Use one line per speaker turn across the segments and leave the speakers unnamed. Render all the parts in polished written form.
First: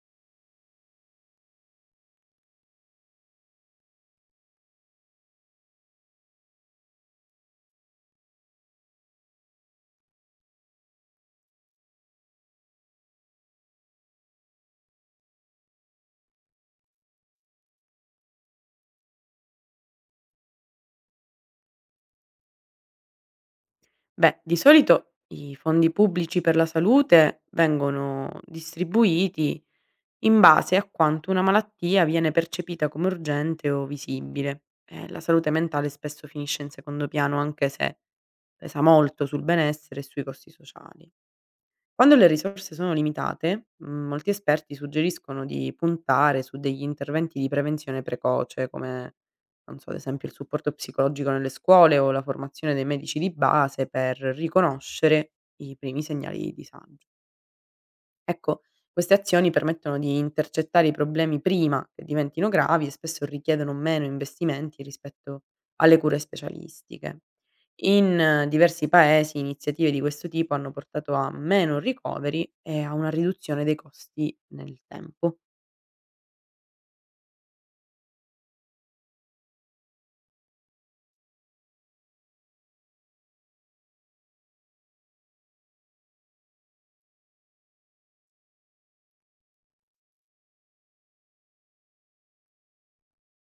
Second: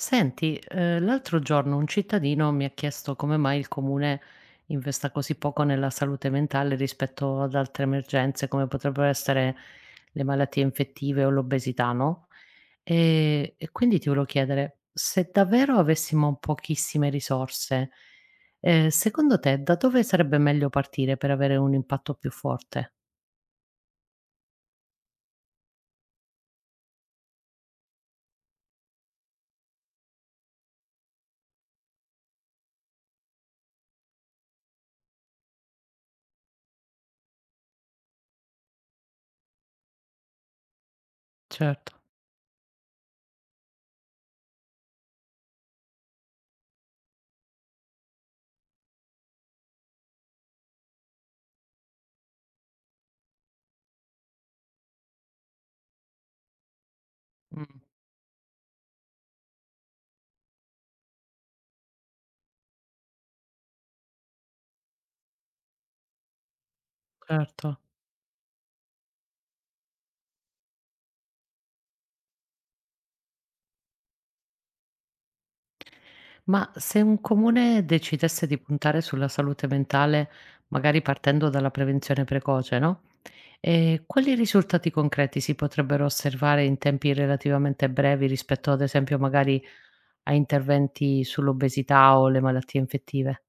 Senti, l'altro giorno un cittadino mi ha chiesto come mai il comune investa così poco nella salute mentale rispetto ad altre emergenze, come potrebbero essere le malattie infettive o l'obesità, no? E quindi ti volevo chiedere, se davvero avessimo pochissime risorse, secondo te da dove sarebbe meglio partire per avere un impatto più forte?
Beh, di solito i fondi pubblici per la salute vengono distribuiti in base a quanto una malattia viene percepita come urgente o visibile. La salute mentale spesso finisce in secondo piano, anche se pesa molto sul benessere e sui costi sociali.
Certo.
Quando le risorse sono limitate, molti esperti suggeriscono di puntare su degli interventi di prevenzione precoce come, non so, ad esempio il supporto psicologico nelle scuole o la formazione dei medici di base per riconoscere i primi segnali di disagio.
Mm,
Ecco, queste azioni permettono di intercettare i problemi prima che diventino gravi e spesso richiedono meno investimenti rispetto alle cure specialistiche.
certo.
In diversi paesi iniziative di questo tipo hanno portato a meno ricoveri e a una riduzione dei costi nel tempo.
Ma se un comune decidesse di puntare sulla salute mentale, magari partendo dalla prevenzione precoce, no? E quali risultati concreti si potrebbero osservare in tempi relativamente brevi rispetto ad esempio magari a interventi sull'obesità o le malattie infettive?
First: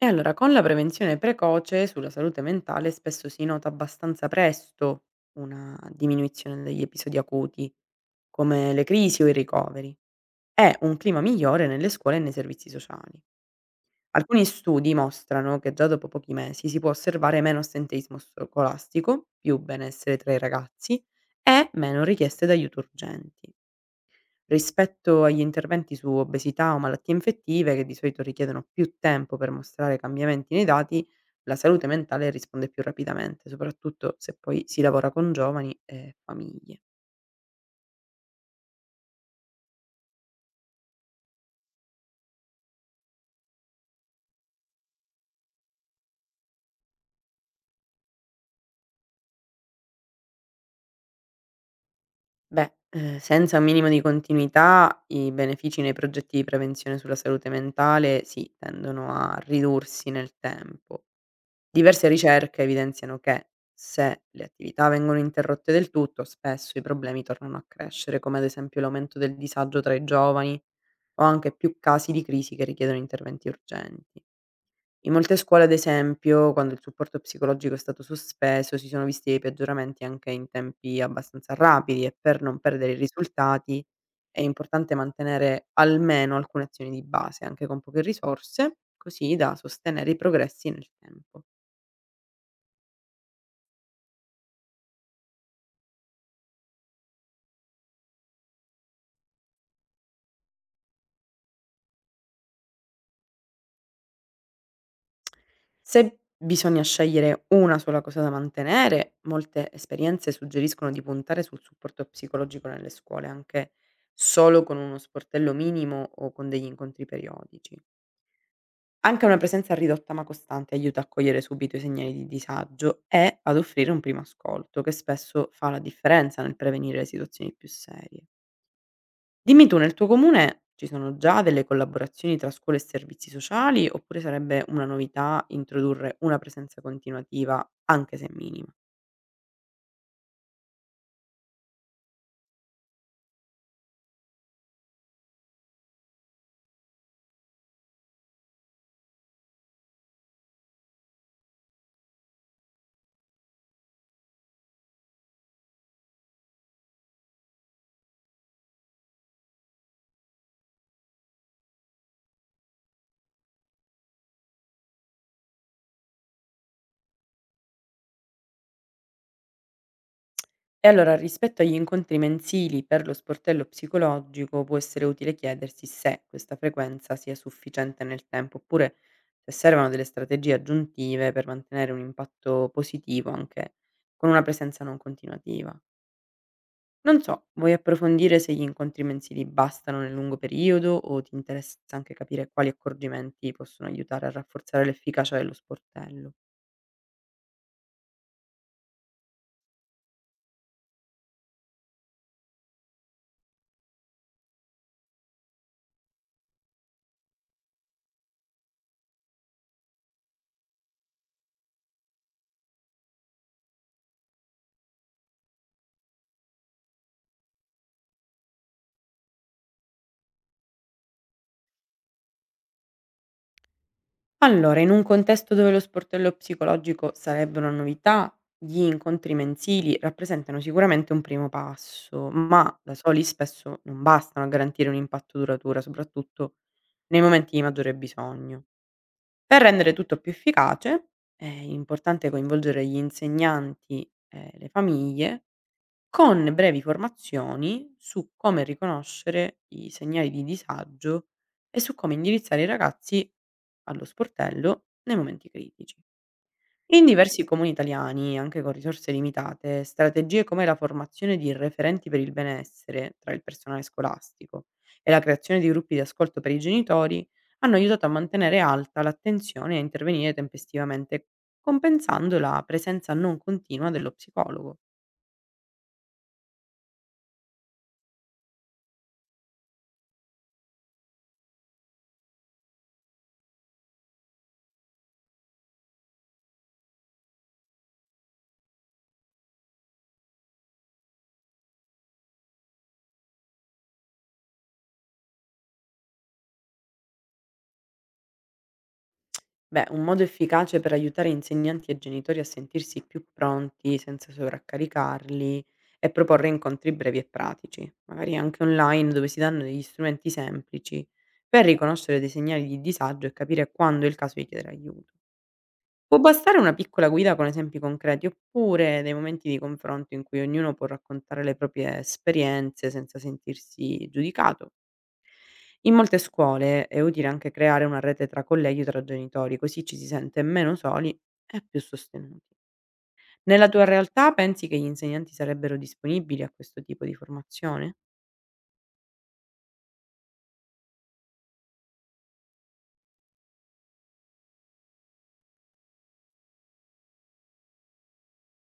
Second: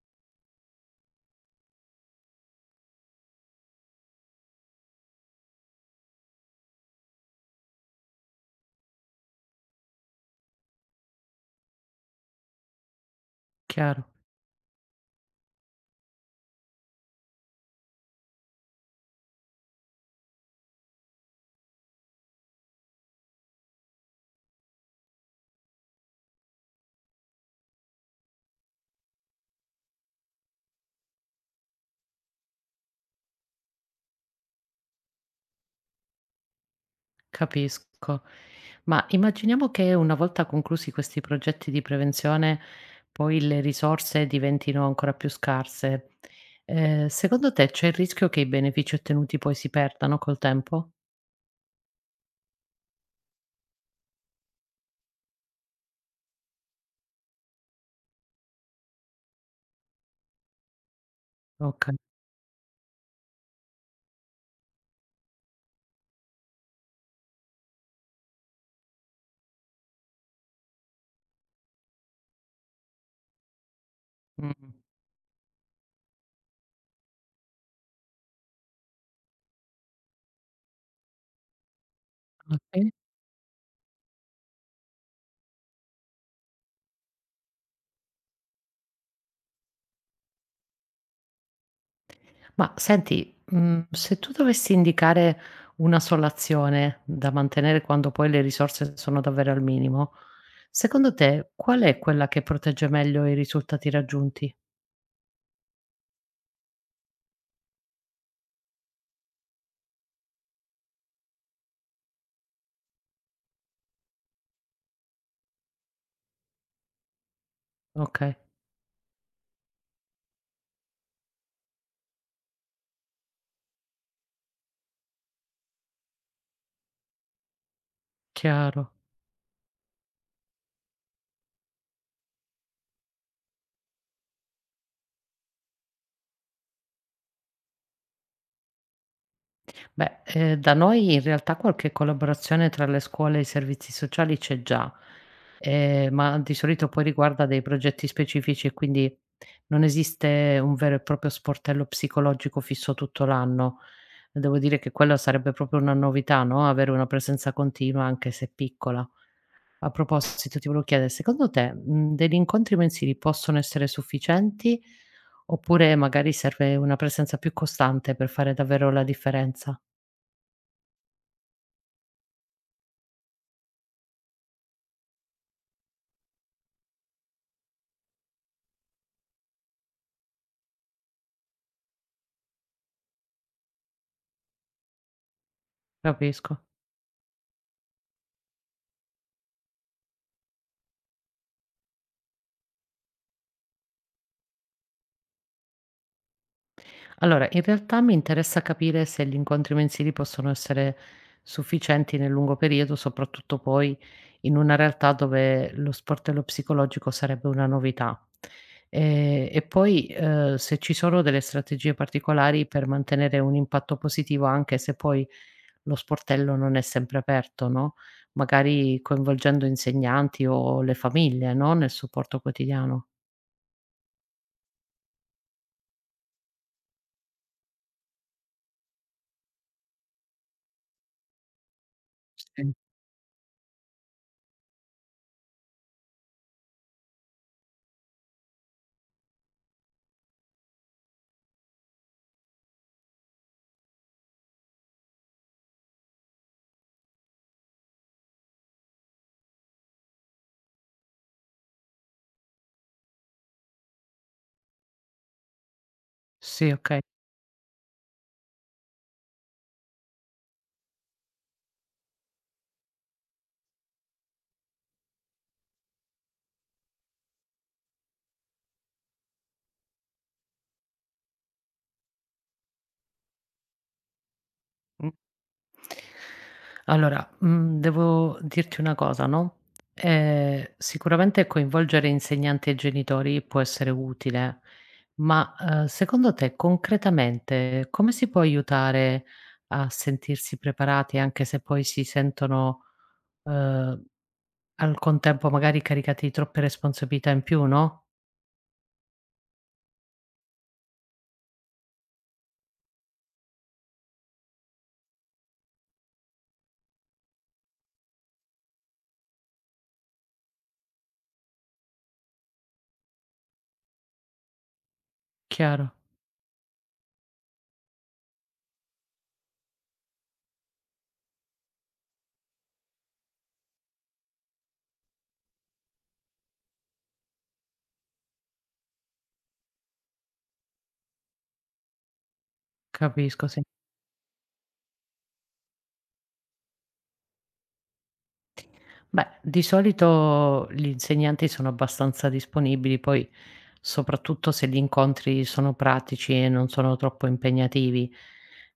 E allora, con la prevenzione precoce sulla salute mentale spesso si nota abbastanza presto una diminuzione degli episodi acuti, come le crisi o i ricoveri, e un clima migliore nelle scuole e nei servizi sociali.
Chiaro.
Alcuni studi mostrano che già dopo pochi mesi si può osservare meno assenteismo scolastico, più benessere tra i ragazzi e meno richieste d'aiuto urgenti. Rispetto agli interventi su obesità o malattie infettive, che di solito richiedono più tempo per mostrare cambiamenti nei dati, la salute mentale risponde più rapidamente, soprattutto se poi si lavora con giovani e famiglie.
Capisco. Ma immaginiamo che una volta conclusi questi progetti di prevenzione, poi le risorse diventino ancora più scarse. Secondo te c'è il rischio che i benefici ottenuti poi si perdano col tempo?
Beh, senza un minimo di continuità i benefici nei progetti di prevenzione sulla salute mentale sì, tendono a ridursi nel tempo.
Okay.
Diverse ricerche evidenziano che, se le attività vengono interrotte del tutto, spesso i problemi tornano a crescere, come ad esempio l'aumento del disagio tra i giovani o anche più casi di crisi che richiedono interventi urgenti.
Mh.
In molte scuole, ad esempio, quando il supporto psicologico è stato sospeso, si sono visti dei peggioramenti anche in tempi abbastanza rapidi, e per non
Okay.
perdere i risultati è importante mantenere almeno alcune azioni di base, anche con poche risorse, così da sostenere i progressi nel tempo.
Ma senti, se tu dovessi indicare una sola azione da mantenere quando poi le risorse sono davvero al minimo, secondo te qual è quella che protegge meglio i risultati raggiunti?
Se bisogna scegliere una sola cosa da mantenere, molte esperienze suggeriscono di puntare sul supporto psicologico nelle scuole, anche solo con uno sportello minimo o con degli incontri periodici.
Okay,
Anche una presenza ridotta ma costante aiuta a cogliere subito i segnali di disagio e ad offrire un primo ascolto, che spesso fa la differenza nel prevenire le situazioni più serie.
chiaro.
Dimmi tu, nel tuo comune ci sono già delle collaborazioni tra scuole e servizi sociali, oppure sarebbe una novità introdurre una presenza continuativa, anche se minima?
Beh, da noi in realtà qualche collaborazione tra le scuole e i servizi sociali c'è già, ma di solito poi riguarda dei progetti specifici e quindi non esiste un vero e proprio sportello psicologico fisso tutto l'anno. Devo dire che quella sarebbe proprio una novità, no, avere una presenza continua anche se piccola. A proposito ti volevo chiedere, secondo te, degli incontri mensili possono essere sufficienti oppure magari serve una presenza più costante per fare davvero la differenza?
E allora, rispetto agli incontri mensili per lo sportello psicologico, può essere utile chiedersi se questa frequenza sia sufficiente nel tempo, oppure se servono delle strategie aggiuntive per mantenere un impatto positivo anche con una presenza non continuativa.
Capisco.
Non so, vuoi approfondire se gli incontri mensili bastano nel lungo periodo, o ti interessa anche capire quali accorgimenti possono aiutare a rafforzare l'efficacia dello sportello?
Allora, in realtà mi interessa capire se gli incontri mensili possono essere sufficienti nel lungo periodo, soprattutto poi in una realtà dove lo sport e lo psicologico sarebbe una novità. E poi se ci sono delle strategie particolari per mantenere un impatto positivo, anche se poi lo sportello non è sempre aperto, no? Magari coinvolgendo insegnanti o le famiglie, no? Nel supporto quotidiano.
Allora, in un contesto dove lo sportello psicologico sarebbe una novità, gli incontri mensili rappresentano sicuramente un primo passo,
Sì.
ma da soli spesso non bastano a garantire un impatto duratura, soprattutto nei momenti di maggiore bisogno. Per rendere tutto più efficace è importante coinvolgere gli insegnanti e le famiglie con brevi formazioni su come riconoscere i segnali di disagio e su come indirizzare i ragazzi allo sportello nei momenti critici.
Sì, ok.
In diversi comuni italiani, anche con risorse limitate, strategie come la formazione di referenti per il benessere tra il personale scolastico e la creazione di gruppi di ascolto per i genitori hanno aiutato a mantenere alta l'attenzione e a intervenire tempestivamente, compensando la presenza non continua dello psicologo.
Mm. Allora, devo dirti una cosa, no, sicuramente coinvolgere insegnanti e genitori può essere utile, ma, secondo te concretamente come si può aiutare a sentirsi preparati anche se poi si sentono, uhm, al contempo magari caricati di troppe responsabilità in più, no?
Beh, un modo efficace per aiutare insegnanti e genitori a sentirsi più pronti senza sovraccaricarli è proporre incontri brevi e pratici, magari anche online, dove si danno degli strumenti semplici per riconoscere dei segnali di disagio e capire quando è il caso di chiedere aiuto.
Chiaro,
Può bastare una piccola guida con esempi concreti, oppure dei momenti di confronto in cui ognuno può raccontare le proprie esperienze senza sentirsi giudicato. In molte scuole è utile anche creare una rete tra colleghi o tra genitori, così ci si sente meno soli e più sostenuti.
capisco, sì.
Nella tua realtà, pensi che gli insegnanti sarebbero disponibili a questo tipo di formazione?
Beh, di solito gli insegnanti sono abbastanza disponibili, poi soprattutto se gli incontri sono pratici e non sono troppo impegnativi.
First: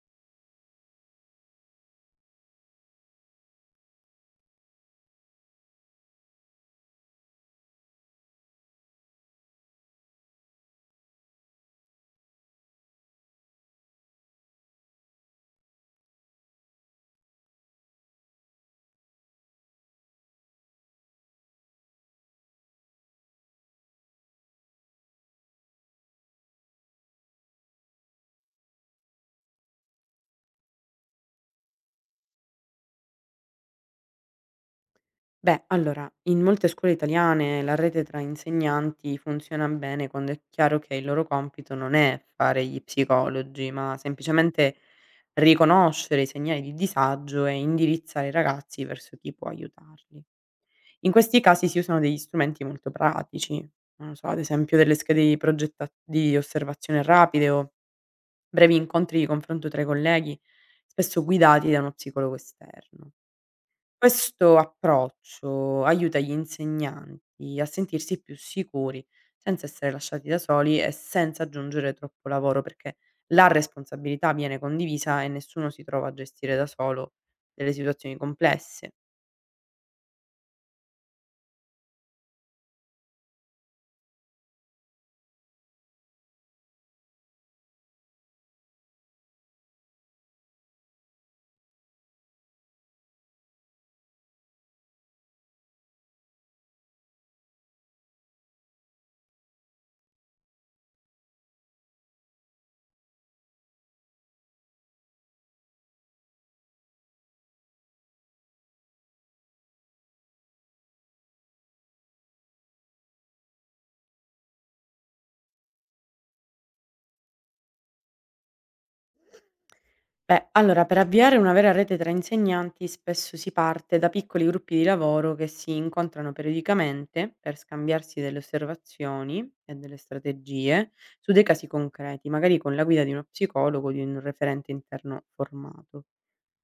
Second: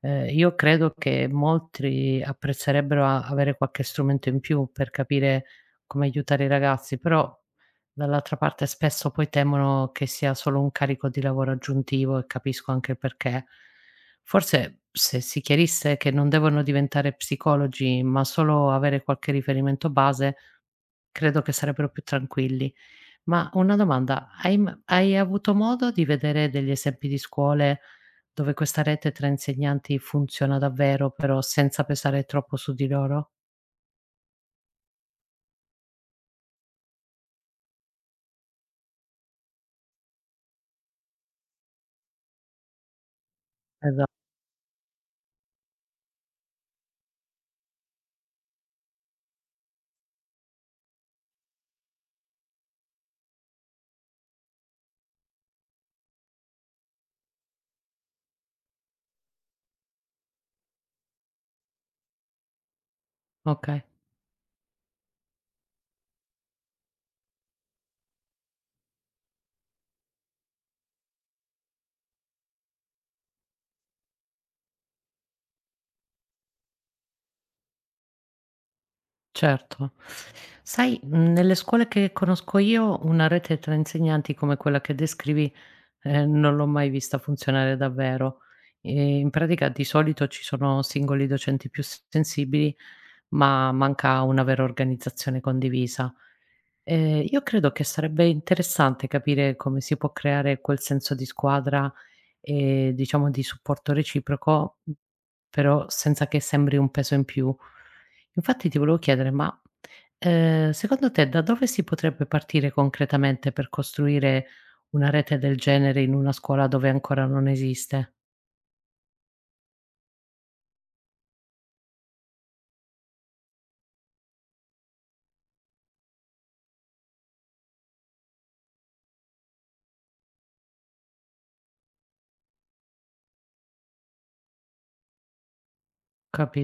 Io credo che molti apprezzerebbero avere qualche strumento in più per capire come aiutare i ragazzi, però dall'altra parte spesso poi temono che sia solo un carico di lavoro aggiuntivo e capisco anche il perché. Forse se si chiarisse che non devono diventare psicologi, ma solo avere qualche riferimento base, credo che sarebbero più tranquilli. Ma una domanda, hai avuto modo di vedere degli esempi di scuole dove questa rete tra insegnanti funziona davvero, però senza pesare troppo su di loro?
Beh, allora, in molte scuole italiane la rete tra insegnanti funziona bene quando è chiaro che il loro compito non è fare gli psicologi, ma
Esa
semplicemente riconoscere i segnali di disagio e indirizzare i ragazzi verso chi può aiutarli. In questi casi si usano degli strumenti molto pratici, non lo so, ad esempio delle schede di progetta di osservazione rapide, o brevi incontri di confronto tra i colleghi, spesso guidati da uno psicologo esterno.
okay,
Questo approccio aiuta gli insegnanti a sentirsi più sicuri, senza essere lasciati da soli e senza aggiungere troppo lavoro, perché la responsabilità viene condivisa e nessuno si trova a gestire da solo delle situazioni complesse.
certo. Sai, nelle scuole che conosco io una rete tra insegnanti come quella che descrivi non l'ho mai vista funzionare davvero. In pratica di solito ci sono singoli docenti più s sensibili, ma manca una vera organizzazione condivisa. Io credo che sarebbe interessante capire come si può creare quel senso di squadra diciamo di supporto reciproco, però senza che sembri un peso in più. Infatti ti volevo chiedere, ma, secondo te da dove si potrebbe partire concretamente per costruire una rete del genere in una scuola dove ancora non esiste?
Beh, allora, per avviare una vera rete tra insegnanti spesso si parte da piccoli gruppi di lavoro che si incontrano periodicamente per scambiarsi delle osservazioni e delle strategie su dei casi concreti, magari con la guida di uno psicologo o di un referente interno formato.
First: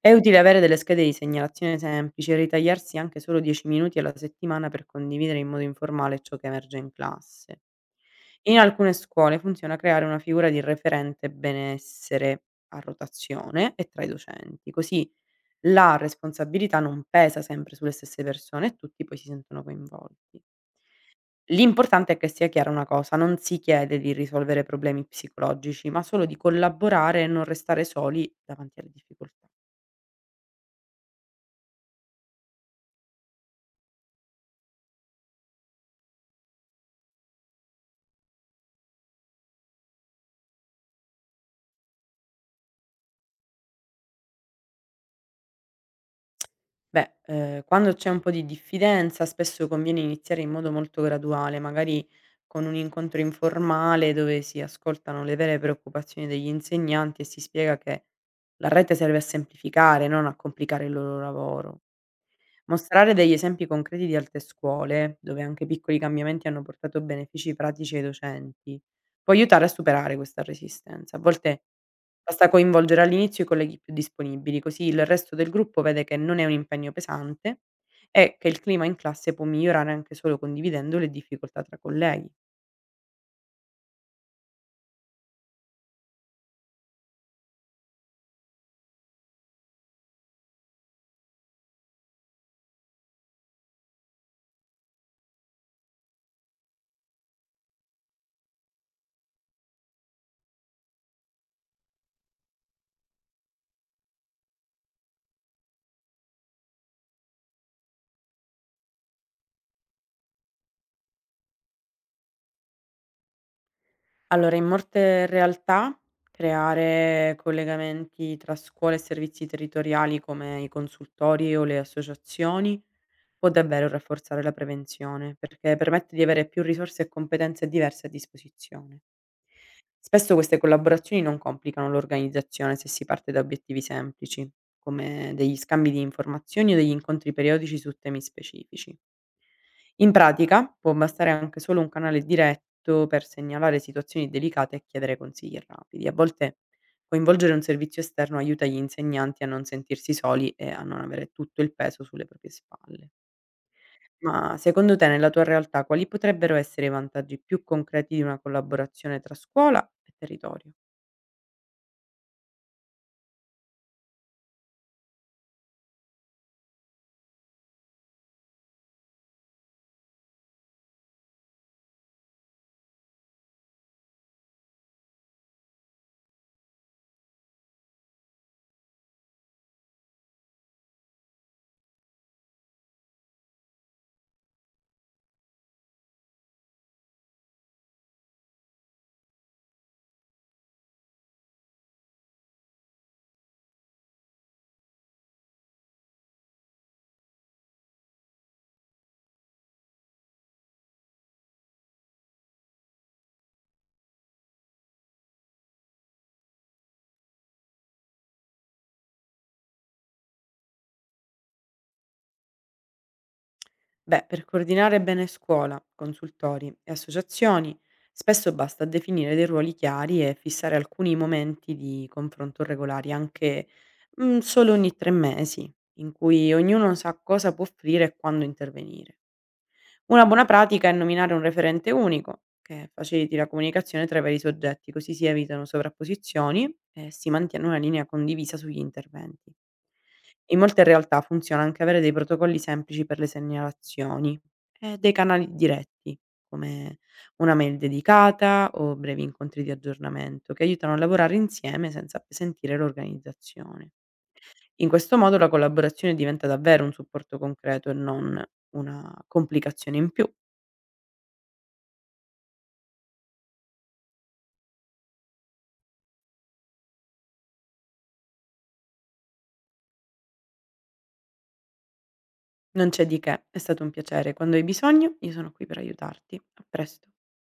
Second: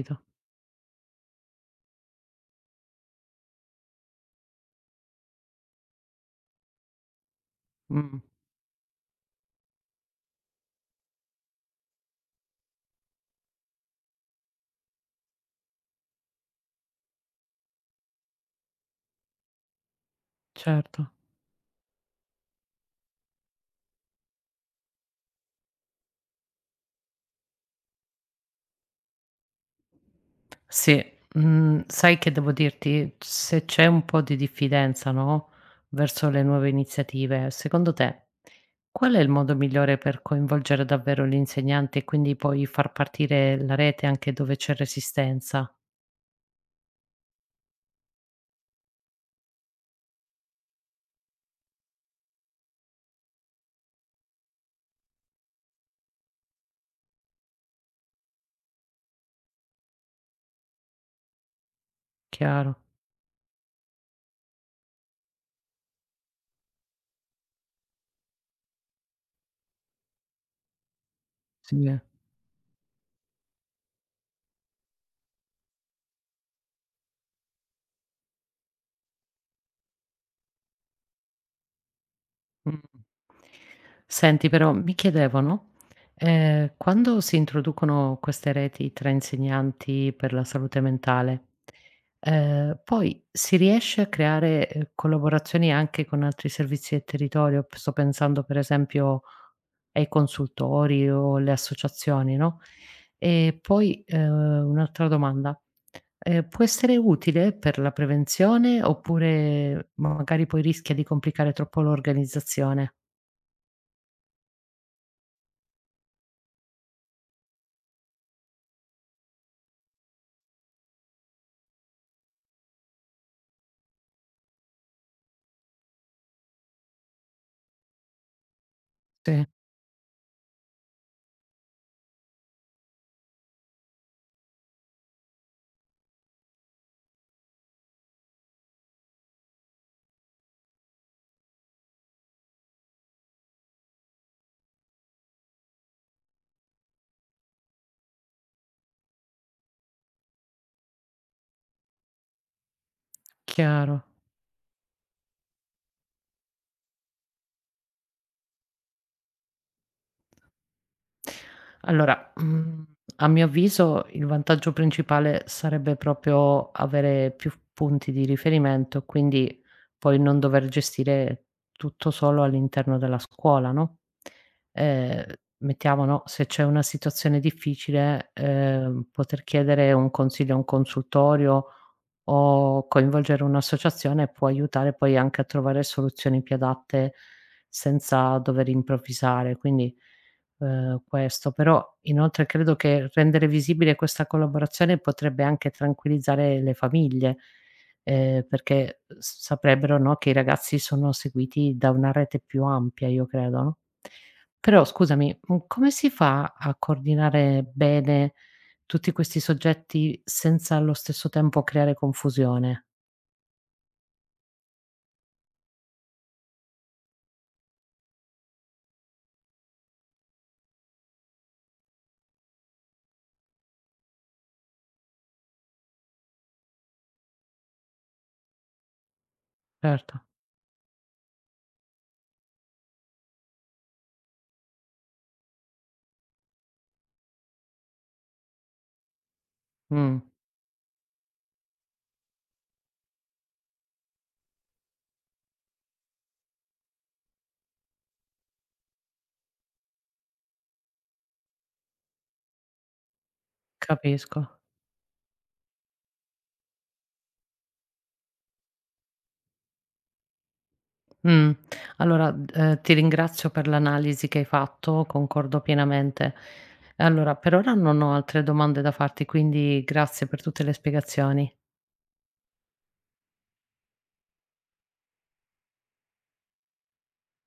È utile avere delle schede di segnalazione semplici e ritagliarsi anche solo 10 minuti alla settimana per condividere in modo informale ciò che emerge in classe.
Mh,
In alcune scuole funziona creare una figura di referente benessere a rotazione e tra i docenti, così la responsabilità non pesa sempre sulle stesse persone e tutti poi si sentono coinvolti.
certo.
L'importante è che sia chiara una cosa: non si chiede di risolvere problemi psicologici, ma solo di collaborare e non restare soli davanti alle difficoltà.
Sì, sai che devo dirti? Se c'è un po' di diffidenza, no, verso le nuove iniziative, secondo te qual è il modo migliore per coinvolgere davvero gli insegnanti e quindi poi far partire la rete anche dove c'è resistenza?
Beh, quando c'è un po' di diffidenza spesso conviene iniziare in modo molto graduale, magari con un incontro informale dove si ascoltano le vere preoccupazioni degli insegnanti e si spiega che la rete serve a semplificare, non a complicare il loro lavoro.
Chiaro.
Mostrare degli esempi concreti di altre scuole, dove anche piccoli cambiamenti hanno portato benefici pratici ai docenti, può aiutare a superare questa resistenza. A volte
Sì.
basta coinvolgere all'inizio i colleghi più disponibili, così il resto del gruppo vede che non è un impegno pesante e che il clima in classe può migliorare anche solo condividendo le difficoltà tra colleghi.
Mh. Senti però mi chiedevano, quando si introducono queste reti tra insegnanti per la salute mentale, poi si riesce a creare, collaborazioni anche con altri servizi del territorio? P Sto pensando per esempio ai consultori o alle associazioni, no, e poi, un'altra domanda: può essere utile per la prevenzione oppure magari poi rischia di complicare troppo l'organizzazione?
Allora, in molte realtà creare collegamenti tra scuole e servizi territoriali come i consultori o le associazioni può davvero rafforzare la prevenzione, perché permette di avere più risorse e competenze diverse a disposizione.
Sì,
Spesso queste collaborazioni non complicano l'organizzazione se si parte da obiettivi semplici, come degli scambi di informazioni o degli incontri periodici su temi specifici. In pratica può bastare anche solo un canale diretto per segnalare situazioni delicate e chiedere consigli rapidi. A volte coinvolgere un servizio esterno aiuta gli insegnanti a non sentirsi soli e a non avere tutto il peso sulle proprie spalle.
chiaro.
Ma secondo te, nella tua realtà, quali potrebbero essere i vantaggi più concreti di una collaborazione tra scuola e territorio?
Allora, a mio avviso il vantaggio principale sarebbe proprio avere più punti di riferimento, quindi poi non dover gestire tutto solo all'interno della scuola, no, ehm, mettiamo, no, se c'è una situazione difficile, poter chiedere un consiglio a un consultorio o coinvolgere un'associazione può aiutare poi anche a trovare soluzioni più adatte senza dover improvvisare. Quindi questo. Però inoltre credo che rendere visibile questa collaborazione potrebbe anche tranquillizzare le famiglie, perché s saprebbero, no, che i ragazzi sono seguiti da una rete più ampia, io credo, no? Però scusami, come si fa a coordinare bene tutti questi soggetti senza allo stesso tempo creare confusione?
Beh, per coordinare bene scuola, consultori e associazioni, spesso basta definire dei ruoli chiari e fissare alcuni momenti di confronto regolari, anche solo ogni 3 mesi, in cui ognuno sa cosa può offrire e quando intervenire.
Certo.
Una buona pratica è nominare un referente unico, che faciliti la comunicazione tra i vari soggetti, così si evitano sovrapposizioni e si mantiene una linea condivisa sugli interventi.
Mh,
In molte realtà funziona anche avere dei protocolli semplici per le segnalazioni e dei canali diretti, come una mail dedicata o brevi incontri di aggiornamento, che aiutano a lavorare insieme senza appesantire l'organizzazione.
capisco.
In questo modo la collaborazione diventa davvero un supporto concreto e non una complicazione in più.
Mh. Allora, ti ringrazio per l'analisi che hai fatto, concordo pienamente. Allora, per ora non ho altre domande da farti, quindi grazie per tutte le spiegazioni.
Non c'è di che, è stato un piacere. Quando hai bisogno, io sono qui per aiutarti. A presto.